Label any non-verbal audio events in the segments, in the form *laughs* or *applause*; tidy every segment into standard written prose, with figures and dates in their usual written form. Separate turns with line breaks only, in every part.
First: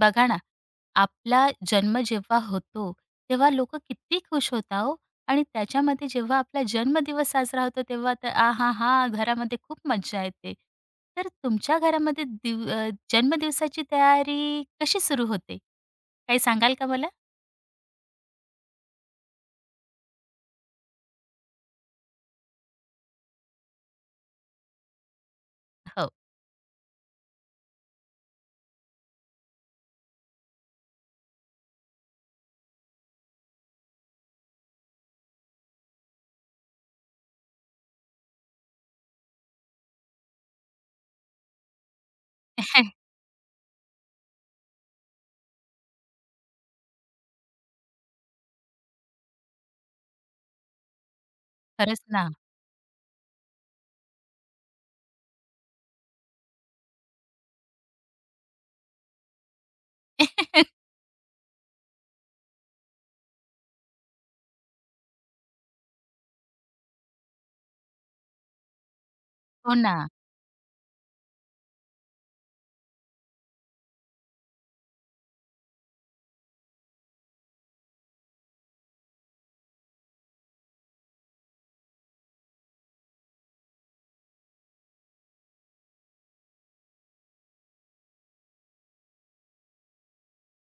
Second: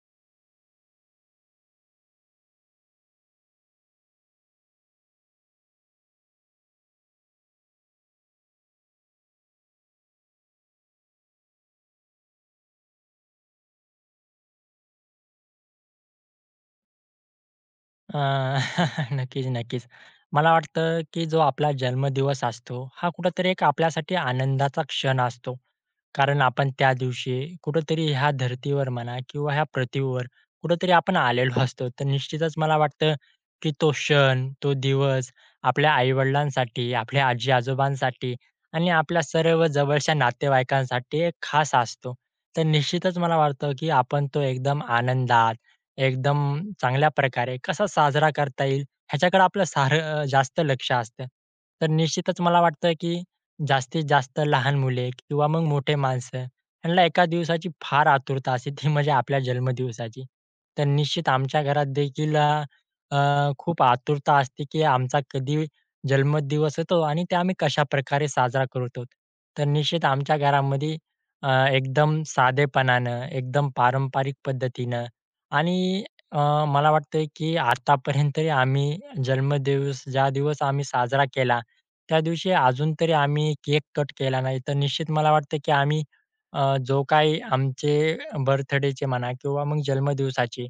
बघा ना, आपला जन्म जेव्हा होतो, तेव्हा लोकं किती खुश होता हो आणि त्याच्यामध्ये जेव्हा आपला जन्मदिवस साजरा होतो, तेव्हा तर आहाहा! घरामध्ये खूप मज्जा येते. तर तुमच्या घरामध्ये जन्मदिवसाची तयारी कशी सुरू होते? काही सांगाल का मला?
अ, *laughs* नक्कीच, नक्कीच. मला वाटतं, की जो आपला जन्मदिवस असतो, हा कुठेतरी एक आपल्यासाठी आनंदाचा क्षण असतो.
हो.
कारण आपण त्या दिवशी कुठेतरी ह्या धर्तीवर म्हणा किंवा ह्या पृथ्वीवर कुठेतरी आपण आलेलो असतो. तर निश्चितच मला वाटतं, की तो क्षण, तो दिवस आपल्या आई आपल्या आजी-आजोबांसाठी आणि आपल्या सर्व जवळच्या नातेवाईकांसाठी एक खास असतो. तर
*laughs*
निश्चितच मला वाटतं, की आपण तो एकदम आनंदात एकदम चांगल्या प्रकारे कसा साजरा करता येईल, ह्याच्याकडे आपलं सारं जास्त लक्ष असतं. तर
खरंच ना.
निश्चितच मला वाटतं, की जास्तीत जास्त लहान मुले किंवा मग मोठे माणसं, ह्यांना एका दिवसाची फार आतुरता असते, ती म्हणजे आपल्या जन्मदिवसाची. तर
*laughs*
निश्चित आमच्या घरात देखील अ, अ, खूप आतुरता असते, की आमचा कधी जन्मदिवस येतो आणि ते आम्ही कशाप्रकारे साजरा करतो. तर
हो ना.
निश्चित आमच्या घरामध्ये एकदम साधेपणानं, एकदम पारंपरिक पद्धतीनं आणि अ, मला वाटतंय की आतापर्यंत तरी आम्ही जन्मदिवस ज्या दिवस आम्ही साजरा केला, त्या दिवशी अजून तरी आम्ही केक कट केला नाही. तर निश्चित मला वाटतं की आम्ही जो काही आमचे बर्थडेचे म्हणा किंवा मग जन्मदिवसाचे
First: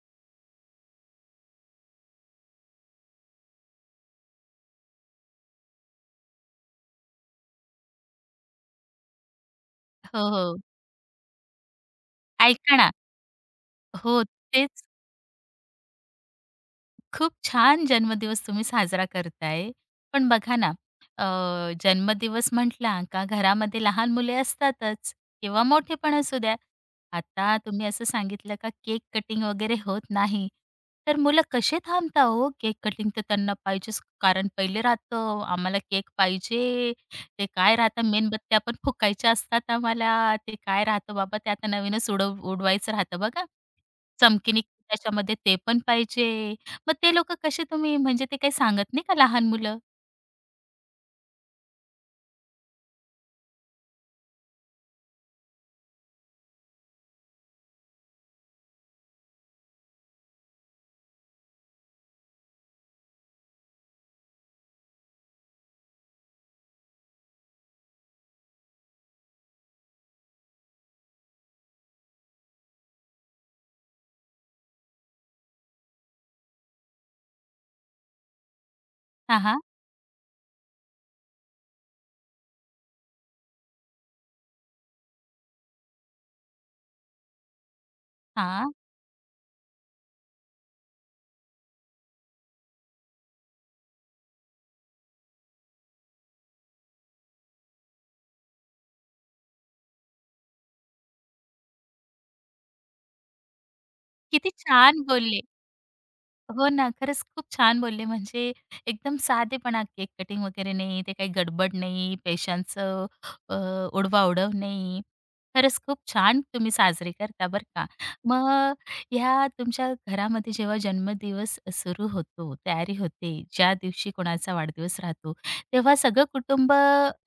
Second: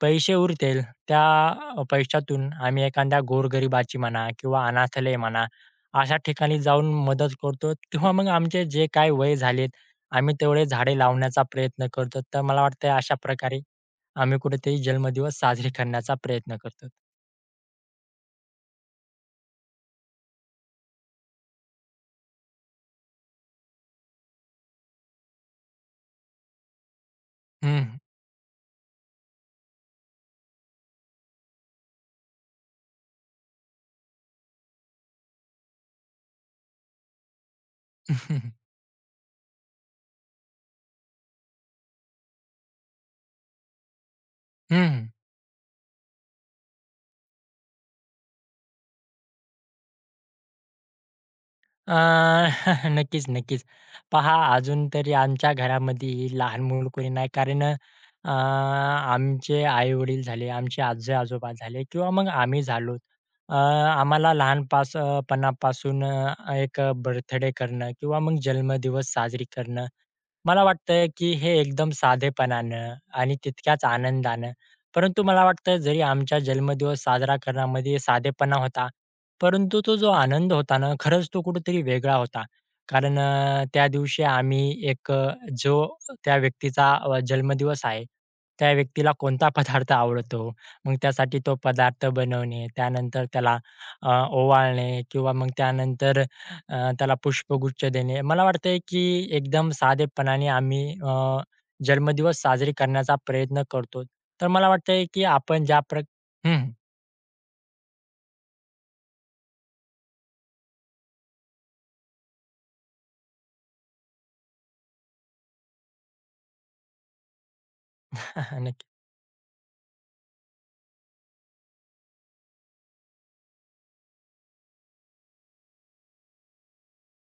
पैसे उरतील, त्या पैशातून आम्ही एखाद्या गोरगरिबाची म्हणा किंवा अनाथालय म्हणा, अशा ठिकाणी जाऊन मदत करतो किंवा मग आमचे जे काही वय झालेत,
हो,
आम्ही
हो.
तेवढे झाडे लावण्याचा प्रयत्न करतो. तर मला
ऐका
वाटतंय
ना.
अशा प्रकारे
हो,
आम्ही कुठेतरी
तेच.
जन्मदिवस साजरे करण्याचा प्रयत्न करतो.
खूप छान जन्मदिवस तुम्ही साजरा करताय. पण बघा ना, जन्मदिवस म्हटला का घरामध्ये लहान मुले असतातच किंवा मोठे पण असू द्या. आता
हं,
तुम्ही असं सांगितलं का केक कटिंग वगैरे होत नाही. तर मुलं कसे थांबता हो? केक कटिंग तर त्यांना पाहिजेच कारण पहिले राहतं, आम्हाला केक पाहिजे. ते काय राहतं मेणबत्त्या पण फुकायच्या असतात आम्हाला. ते काय राहतं बाबा ते आता नवीनच उडव उडवायचं राहतं बघा. चमकीनी
हं.
त्याच्यामध्ये ते पण पाहिजे. मग ते लोकं कसे तुम्ही म्हणजे ते काही सांगत नाही का लहान मुलं?
अ, *laughs* *laughs* नक्कीच, नक्कीच. पहा अजून तरी आमच्या घरामध्ये लहान मूल कोणी नाही कारण आमचे आई-वडील झाले, आमचे आजी-आजोबा झाले किंवा मग आम्ही झालो. आम्हाला पणापासून एक बर्थडे करणं किंवा मग जन्मदिवस साजरी करणं मला वाटतं की हे एकदम साधेपणानं आणि तितक्याच आनंदानं, परंतु मला वाटतं जरी आमचा जन्मदिवस साजरा करण्यामध्ये साधेपणा होता,
हां, हां.
परंतु तो जो आनंद होता ना, खरंच तो कुठेतरी वेगळा होता. कारण त्या दिवशी आम्ही एक जो त्या व्यक्तीचा जन्मदिवस आहे, त्या
हां.
व्यक्तीला कोणता पदार्थ आवडतो, मग त्यासाठी तो पदार्थ बनवणे, त्यानंतर त्याला अ, ओवाळणे किंवा मग त्यानंतर त्याला पुष्पगुच्छ देणे. मला वाटतंय की एकदम साधेपणाने आम्ही जन्मदिवस साजरी करण्याचा प्रयत्न करतो. तर
किती
मला
छान
वाटतंय की
बोलले.
आपण हं,
हो ना, खरंच खूप छान बोलले. म्हणजे एकदम साधेपणा, केक कटिंग वगैरे नाही, ते काही गडबड नाही, पैशांचं अ, उडवाउडव नाही. खरंच खूप छान तुम्ही साजरे करता बरं का. मग
*laughs* नक्की.
ह्या तुमच्या घरामध्ये जेव्हा जन्मदिवस सुरू होतो, तयारी होते, ज्या दिवशी कोणाचा वाढदिवस राहतो, तेव्हा सगळं कुटुंब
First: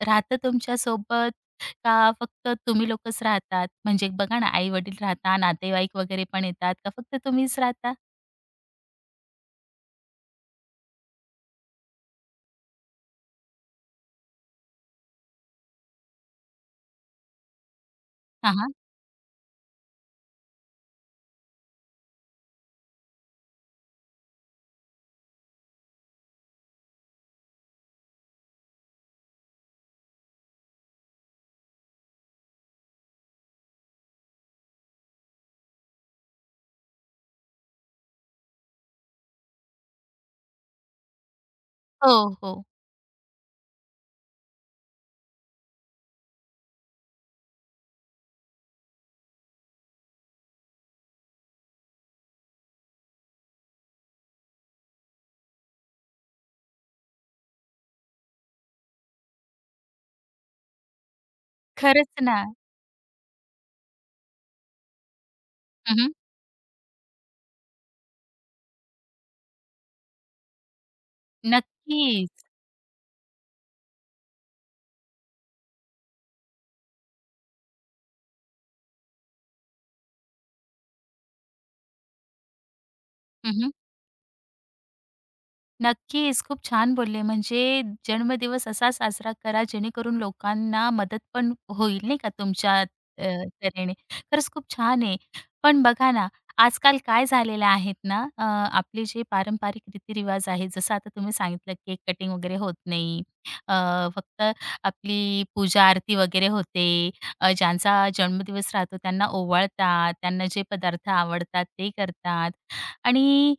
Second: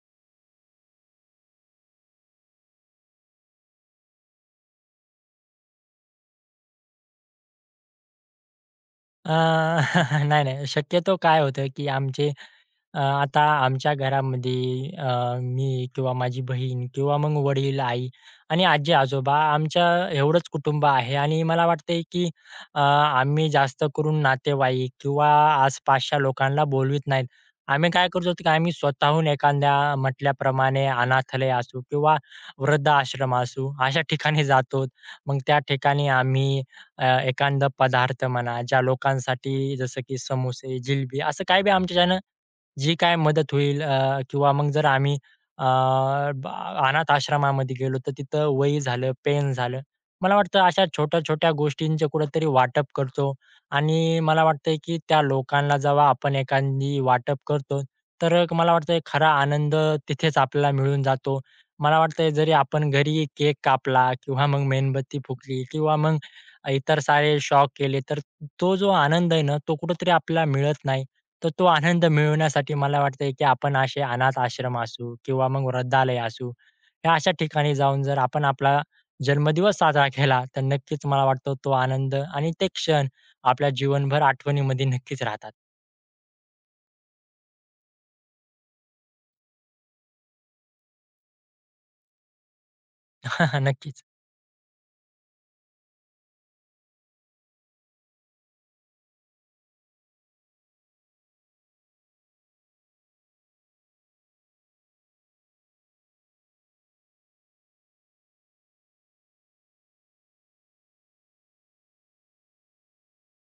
राहतं तुमच्यासोबत का फक्त तुम्ही लोकच राहतात? म्हणजे बघा ना, आई-वडील राहता, नातेवाईक वगैरे पण येतात का फक्त तुम्हीच राहता?
अ, *laughs* नाही, नाही. शक्यतो काय होतं की आता आमच्या घरामध्ये मी किंवा माझी बहीण किंवा मग वडील, आई आणि
हां,
आजी-आजोबा आमच्या एवढंच कुटुंब आहे आणि मला वाटतंय की आम्ही जास्त करून नातेवाईक किंवा आसपासच्या लोकांना बोलवीत नाहीत. आम्ही काय करतो की आम्ही स्वतःहून एखाद्या म्हटल्याप्रमाणे अनाथालय असू किंवा वृद्धाश्रम असू अशा ठिकाणी जातो. मग त्या ठिकाणी आम्ही एखादा पदार्थ म्हणा, ज्या लोकांसाठी जसं की समोसे, जिलबी असं काही बी
हो,
आमच्याच्यानं
हो.
जी काय मदत होईल किंवा मग जर आम्ही अ, ब अनाथ आश्रमामध्ये गेलो, तर तिथं वही झालं, पेन झालं. मला वाटतं अशा छोट्या-छोट्या गोष्टींचं कुठेतरी वाटप करतो आणि मला वाटतंय, की त्या लोकांना जेव्हा आपण एखादी वाटप करतो, तर मला वाटतंय खरा आनंद तिथेच आपल्याला मिळून जातो. मला
खरंच
वाटतंय
ना.
जरी आपण घरी केक कापला किंवा मग मेणबत्ती फुकली किंवा
हं, हं.
मग इतर सारे शौक केले, तर तो जो आनंद आहे ना, तो कुठेतरी आपल्याला मिळत नाही. तर तो आनंद
नक्कीच.
मिळवण्यासाठी मला वाटतंय, की आपण असे अनाथ आश्रम असू किंवा मग वृद्धालय असू, या अशा ठिकाणी जाऊन जर आपण आपला जन्मदिवस साजरा केला, तर नक्कीच मला वाटतं तो आनंद आणि ते क्षण
हं,
आपल्या
हं.
जीवनभर आठवणीमध्ये नक्कीच राहतात.
नक्कीच. खूप छान बोलले. म्हणजे जन्मदिवस असा साजरा करा जेणेकरून लोकांना मदत पण होईल नाही का तुमच्या अ,
*laughs*
तऱ्हेने.
नक्कीच.
खरंच खूप छान आहे. पण बघा ना, आजकाल काय झालेलं आहेत ना, आपले जे पारंपरिक रीतिरिवाज आहेत, जसं आता तुम्ही सांगितलं केक कटिंग वगैरे होत नाही. अ, फक्त आपली पूजा आरती वगैरे होते. ज्यांचा जन्मदिवस राहतो त्यांना ओवाळतात, त्यांना जे पदार्थ आवडतात ते करतात आणि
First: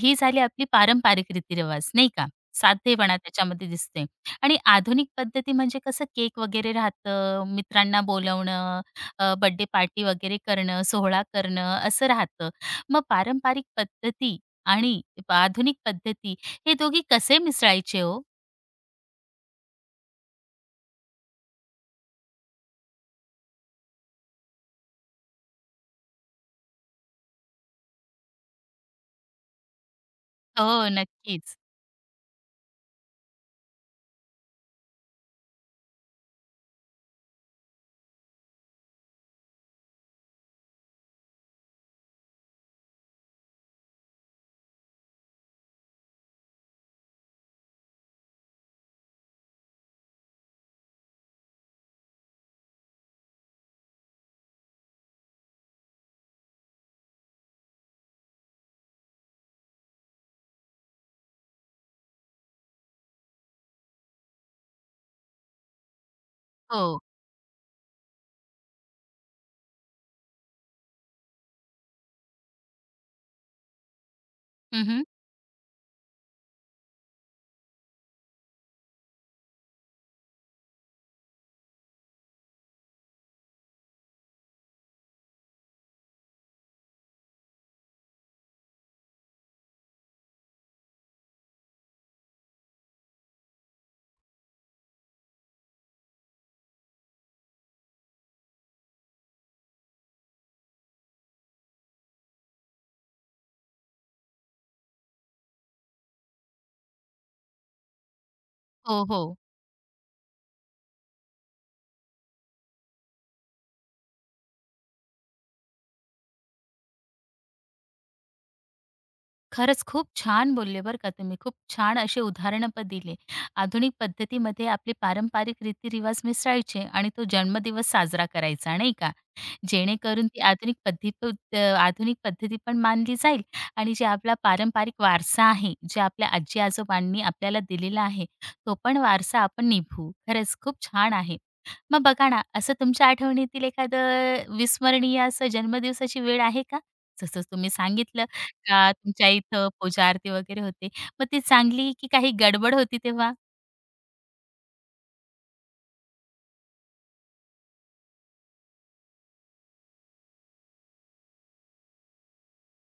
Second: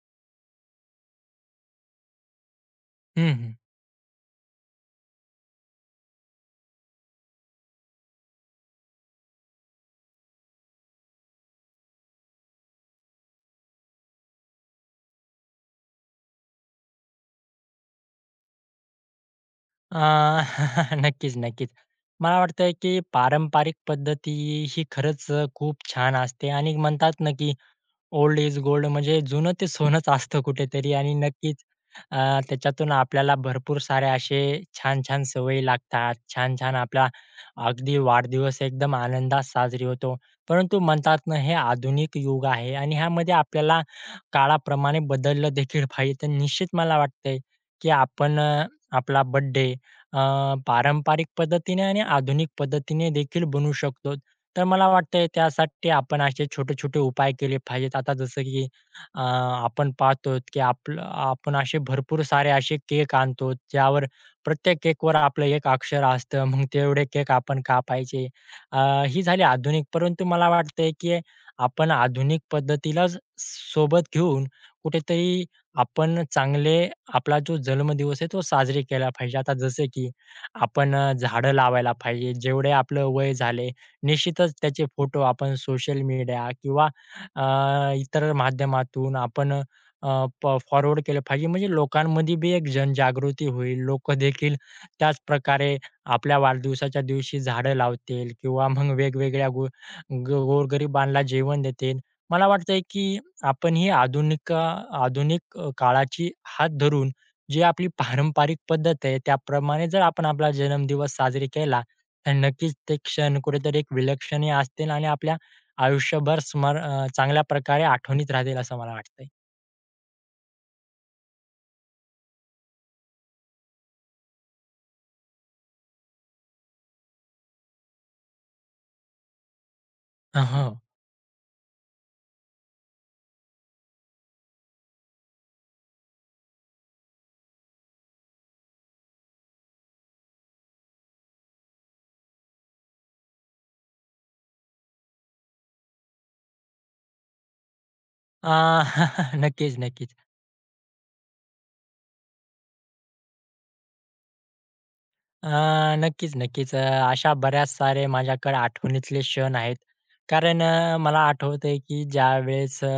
ही झाली आपली पारंपरिक रीतीरिवाज नाही का? साधेपणा
हं, हं.
त्याच्यामध्ये दिसते आणि आधुनिक पद्धती म्हणजे कसं केक वगैरे राहतं, मित्रांना बोलवणं, बर्थडे पार्टी वगैरे करणं, सोहळा करणं असं राहतं. मग पारंपरिक पद्धती आणि आधुनिक पद्धती हे दोघी कसे मिसळायचे हो?
अ, *laughs* नक्कीच, नक्कीच. मला वाटतंय, की पारंपरिक पद्धती ही खरंच खूप छान असते आणि म्हणतात ना, की ओल्ड इज गोल्ड म्हणजे जुनं ते सोनंच असतं
हो,
कुठेतरी आणि नक्कीच
नक्कीच.
अ, त्याच्यातून आपल्याला भरपूर साऱ्या असे छान-छान सवयी लागतात. छान-छान आपला अगदी वाढदिवस एकदम आनंदात साजरी होतो. परंतु म्हणतात ना, हे आधुनिक युग आहे आणि ह्यामध्ये आपल्याला काळाप्रमाणे बदललं देखील पाहिजे. तर निश्चित मला वाटतंय, की आपण आपला बर्थडे पारंपरिक पद्धतीने आणि आधुनिक पद्धतीने देखील बनवू शकतो. तर मला वाटतंय त्यासाठी आपण असे छोटे-छोटे उपाय केले पाहिजेत. आता जसं की आपण पाहतो की आपलं आपण असे भरपूर सारे असे केक आणतो, ज्यावर प्रत्येक केकवर आपलं एक अक्षर असतं. मग
हो.
तेवढे केक आपण कापायचे. अ, ही झाली आधुनिक. परंतु मला वाटतंय की आपण आधुनिक पद्धतीलाच सोबत घेऊन
हं,
कुठेतरी आपण चांगले आपला जो जन्मदिवस आहे तो साजरी केला पाहिजे. आता जसे की आपण झाडं लावायला पाहिजे. जेवढे आपलं वय झाले निश्चितच त्याचे फोटो आपण सोशल मीडिया किंवा इतर माध्यमातून आपण अ, प फॉरवर्ड केलं पाहिजे. म्हणजे लोकांमध्ये बी एक जनजागृती होईल. लोकं देखील त्याच प्रकारे आपल्या वाढदिवसाच्या दिवशी झाडं लावतील किंवा मग वेगवेगळ्या गो गो गोरगरिबांना जेवण देतील. मला वाटतंय की आपण ही आधुनिक आधुनिक अ, काळाची हात धरून जी आपली पारंपरिक
हो,
पद्धत आहे
हो.
त्याप्रमाणे जर आपण आपला जन्मदिवस साजरी केला तर नक्कीच ते क्षण कुठेतरी एक विलक्षण असतील आणि आपल्या आयुष्यभर चांगल्या प्रकारे आठवणीत राहतील असं मला वाटतंय.
खरंच खूप छान बोलले बरं का तुम्ही. खूप छान असे उदाहरणं पण दिले. आधुनिक पद्धतीमध्ये आपले पारंपरिक रीतीरिवाज मिसळायचे आणि तो जन्मदिवस साजरा करायचा, नाही का? जेणेकरून ती
हो.
आधुनिक पद्धती प आधुनिक पद्धती पण मानली जाईल आणि जे आपला पारंपरिक वारसा आहे, जे आपल्या आजी-आजोबांनी आपल्याला दिलेला आहे, तो पण वारसा आपण निभवू. खरंच खूप छान आहे. मग बघा ना, असं तुमच्या आठवणीतील एखादं विस्मरणीय असं जन्मदिवसाची वेळ आहे का? जसं तुम्ही सांगितलं
अ,
का तुमच्या
*laughs*
इथं
नक्कीच,
पूजा
नक्कीच.
आरती वगैरे होते. मग ती चांगली की काही गडबड होती तेव्हा?
अ, नक्कीच, नक्कीच. अशा बऱ्याच सारे माझ्याकडे आठवणीतले क्षण आहेत. कारण मला आठवतंय की ज्यावेळेस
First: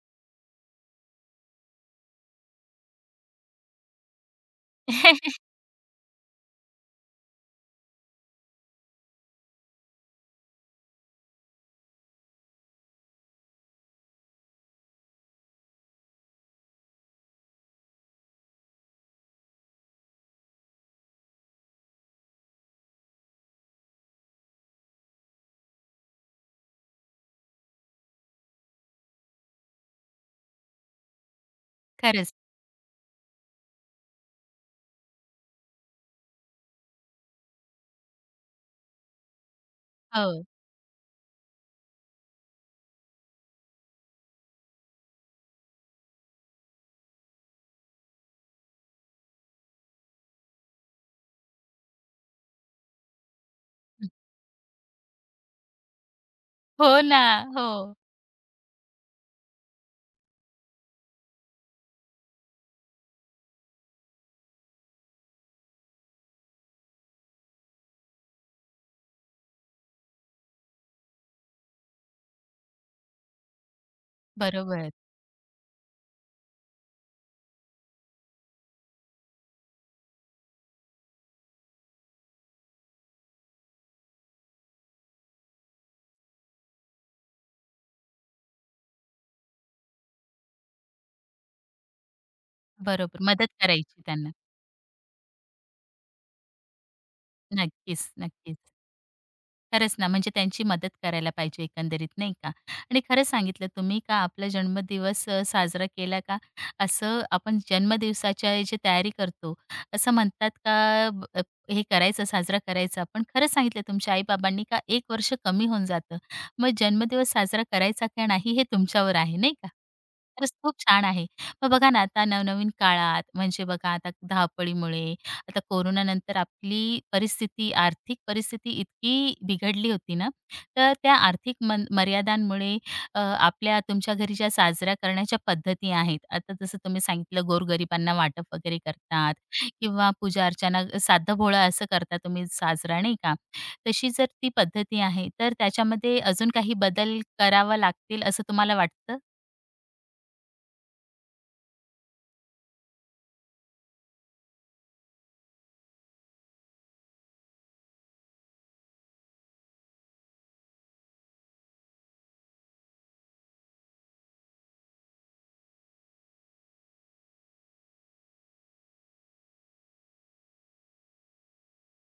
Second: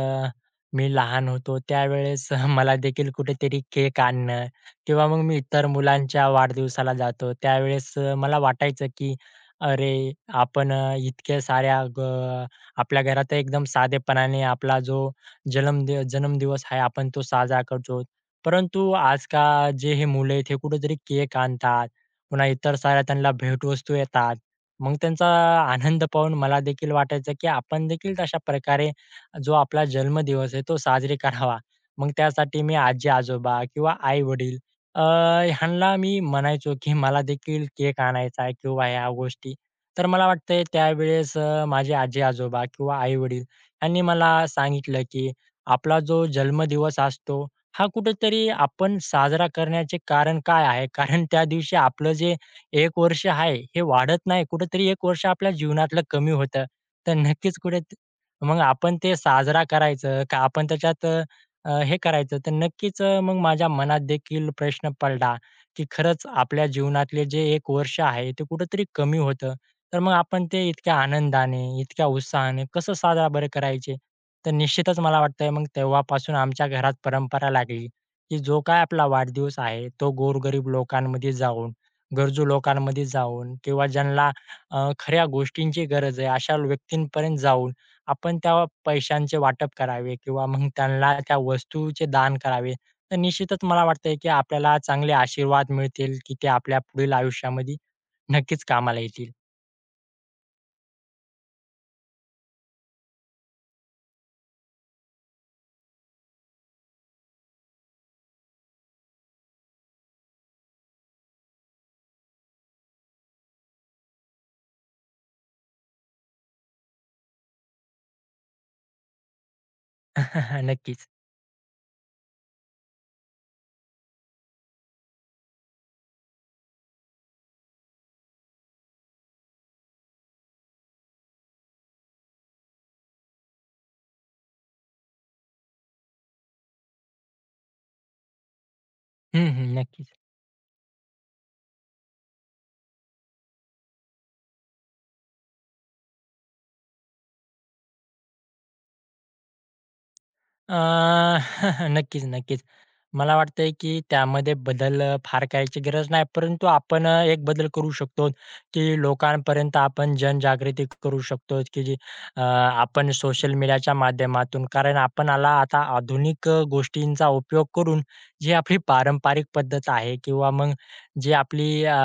मी लहान होतो त्यावेळेस *laughs* मला देखील कुठेतरी केक आणणं किंवा मग मी
*laughs*
इतर मुलांच्या वाढदिवसाला जातो त्यावेळेस मला वाटायचं की अरे, आपण इतक्या साऱ्या आपल्या घरात एकदम साधेपणाने आपला जो जन्मदिवस आहे आपण तो साजरा करतो. परंतु आज जे हे मुलं आहेत हे कुठेतरी केक आणतात पुन्हा इतर साऱ्या त्यांना भेटवस्तू येतात. मग त्यांचा आनंद पाहून मला देखील वाटायचं, की आपण देखील तशा प्रकारे जो आपला जन्मदिवस आहे तो साजरी करावा. मग
खरंच.
त्यासाठी मी आजी-आजोबा किंवा आई-वडील अ, ह्यांना मी म्हणायचो, की मला देखील केक आणायचा आहे किंवा ह्या गोष्टी. तर मला
हो.
वाटतंय त्यावेळेस माझे आजी-आजोबा किंवा आई-वडील यांनी मला सांगितलं, की आपला जो जन्मदिवस असतो हा कुठेतरी आपण साजरा करण्याचे कारण काय आहे? कारण त्या दिवशी आपलं जे 1 वर्ष आहे, हे वाढत नाही. कुठेतरी 1 वर्ष आपल्या जीवनातलं कमी होतं.
हो
तर
ना.
नक्कीच
हो.
कुठे मग आपण ते साजरा करायचं का आपण त्याच्यात हे करायचं? तर नक्कीच मग माझ्या मनात देखील प्रश्न पडला, की खरंच आपल्या जीवनातले जे 1 वर्ष आहे, ते कुठेतरी कमी होतं. तर मग आपण ते इतक्या आनंदाने, इतक्या उत्साहाने कसं साजरा बरं करायचे? तर
बरोबर.
निश्चितच मला वाटतंय मग तेव्हापासून आमच्या घरात परंपरा लागली, की जो काही आपला वाढदिवस आहे, तो गोरगरीब लोकांमध्ये जाऊन, गरजू लोकांमध्ये जाऊन किंवा ज्यांना खऱ्या गोष्टींची गरज आहे, अशा व्यक्तींपर्यंत जाऊन आपण त्या पैशांचे वाटप करावे किंवा मग त्यांना त्या वस्तूचे दान करावे. तर
बरोबर. मदत
निश्चितच मला
करायची
वाटतंय, की
त्यांना.
आपल्याला चांगले आशीर्वाद मिळतील, की ते आपल्या पुढील आयुष्यामध्ये
नक्कीच, नक्कीच.
नक्कीच कामाला येतील.
खरंच ना, म्हणजे त्यांची मदत करायला पाहिजे एकंदरीत नाही का? आणि खरं सांगितलं तुम्ही का आपला जन्मदिवस साजरा केला का असं आपण जन्मदिवसाच्या जी तयारी करतो, असं म्हणतात का हे करायचं, साजरा करायचा. पण खरं सांगितलं तुमच्या आई का 1 वर्ष कमी होऊन जातं. मग जन्मदिवस साजरा करायचा का नाही हे तुमच्यावर आहे नाही का? खरंच
*laughs*
खूप छान
नक्कीच.
आहे. मग बघा ना, आता नवनवीन काळात म्हणजे बघा आता धावपळीमुळे आता कोरोनानंतर आपली परिस्थिती, आर्थिक परिस्थिती इतकी बिघडली होती ना, तर त्या आर्थिक मन मर्यादांमुळे आपल्या तुमच्या घरी ज्या साजऱ्या करण्याच्या पद्धती आहेत, आता जसं तुम्ही सांगितलं गोरगरिबांना वाटप वगैरे करतात
हं, हं. नक्कीच.
किंवा पूजा-अर्चना साधं-भोळं असं करता तुम्ही साजरा नाही का? तशी जर ती पद्धती आहे, तर त्याच्यामध्ये अजून काही बदल करावा लागतील असं तुम्हाला वाटतं?
अ, *laughs* नक्कीच, नक्कीच. मला वाटतंय, की त्यामध्ये बदल फार करायची गरज नाही. परंतु आपण एक बदल करू शकतो, की लोकांपर्यंत आपण जनजागृती करू शकतो, की जी आपण सोशल मीडियाच्या माध्यमातून कारण आपणाला आता आधुनिक गोष्टींचा उपयोग करून जी आपली पारंपरिक पद्धत आहे किंवा मग जी आपली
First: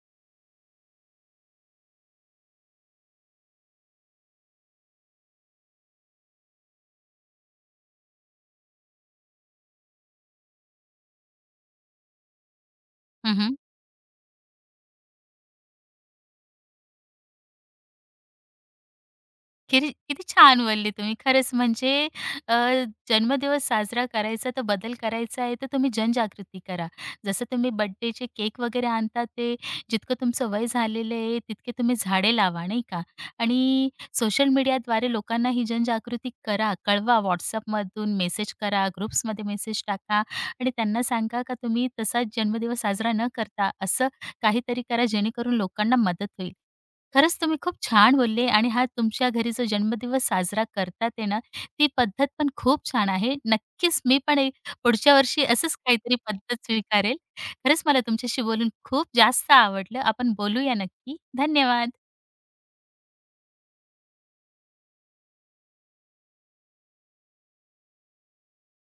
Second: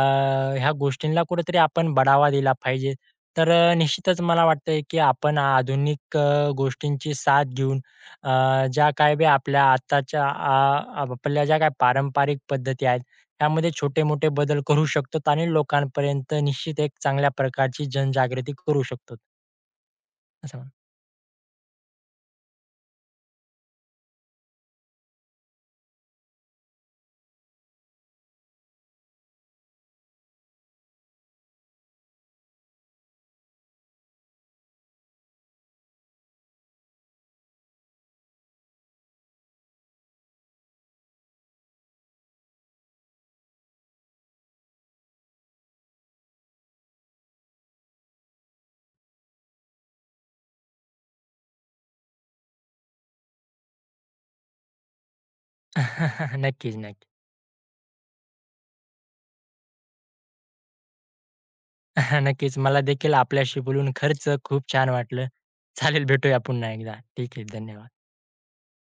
ह्या गोष्टींना कुठेतरी आपण बढावा दिला पाहिजे. तर निश्चितच मला वाटतंय, की आपण आधुनिक गोष्टींची साथ घेऊन ज्या काही बी आपल्या आत्ताच्या आ आपल्या ज्या काही पारंपरिक पद्धती आहेत, त्यामध्ये छोटे-मोठे बदल करू शकतो आणि लोकांपर्यंत निश्चित एक चांगल्या प्रकारची जनजागृती करू शकतो.
किती किती
असं
छान
मला
बोलले तुम्ही. खरंच म्हणजे अ, जन्मदिवस साजरा करायचा तर बदल करायचा आहे तर तुम्ही जनजागृती करा. जसं तुम्ही बर्थडेचे केक वगैरे आणता ते जितकं तुमचं वय झालेलं आहे तितके तुम्ही झाडे लावा, नाही का? आणि सोशल मीडियाद्वारे लोकांना ही जनजागृती करा, कळवा. WhatsAppमधून मेसेज करा, ग्रुप्समध्ये मेसेज टाका आणि त्यांना सांगा का तुम्ही तसा जन्मदिवस साजरा न करता असं काहीतरी करा जेणेकरून लोकांना मदत होईल. खरंच तुम्ही खूप छान बोलले आणि हा तुमच्या घरी जो जन्मदिवस साजरा करतात आहे ना, ती पद्धत पण खूप छान आहे. नक्कीच मी पण ए पुढच्या वर्षी असंच काहीतरी
*laughs*
पद्धत
नक्कीच, नक्की.
स्वीकारेल. खरंच मला तुमच्याशी बोलून खूप जास्त आवडलं. आपण बोलूया नक्की. धन्यवाद.
*laughs* नक्कीच. मला देखील आपल्याशी बोलून खरंच खूप छान वाटलं. चालेल, भेटूया पुन्हा एकदा. ठीक आहे. धन्यवाद.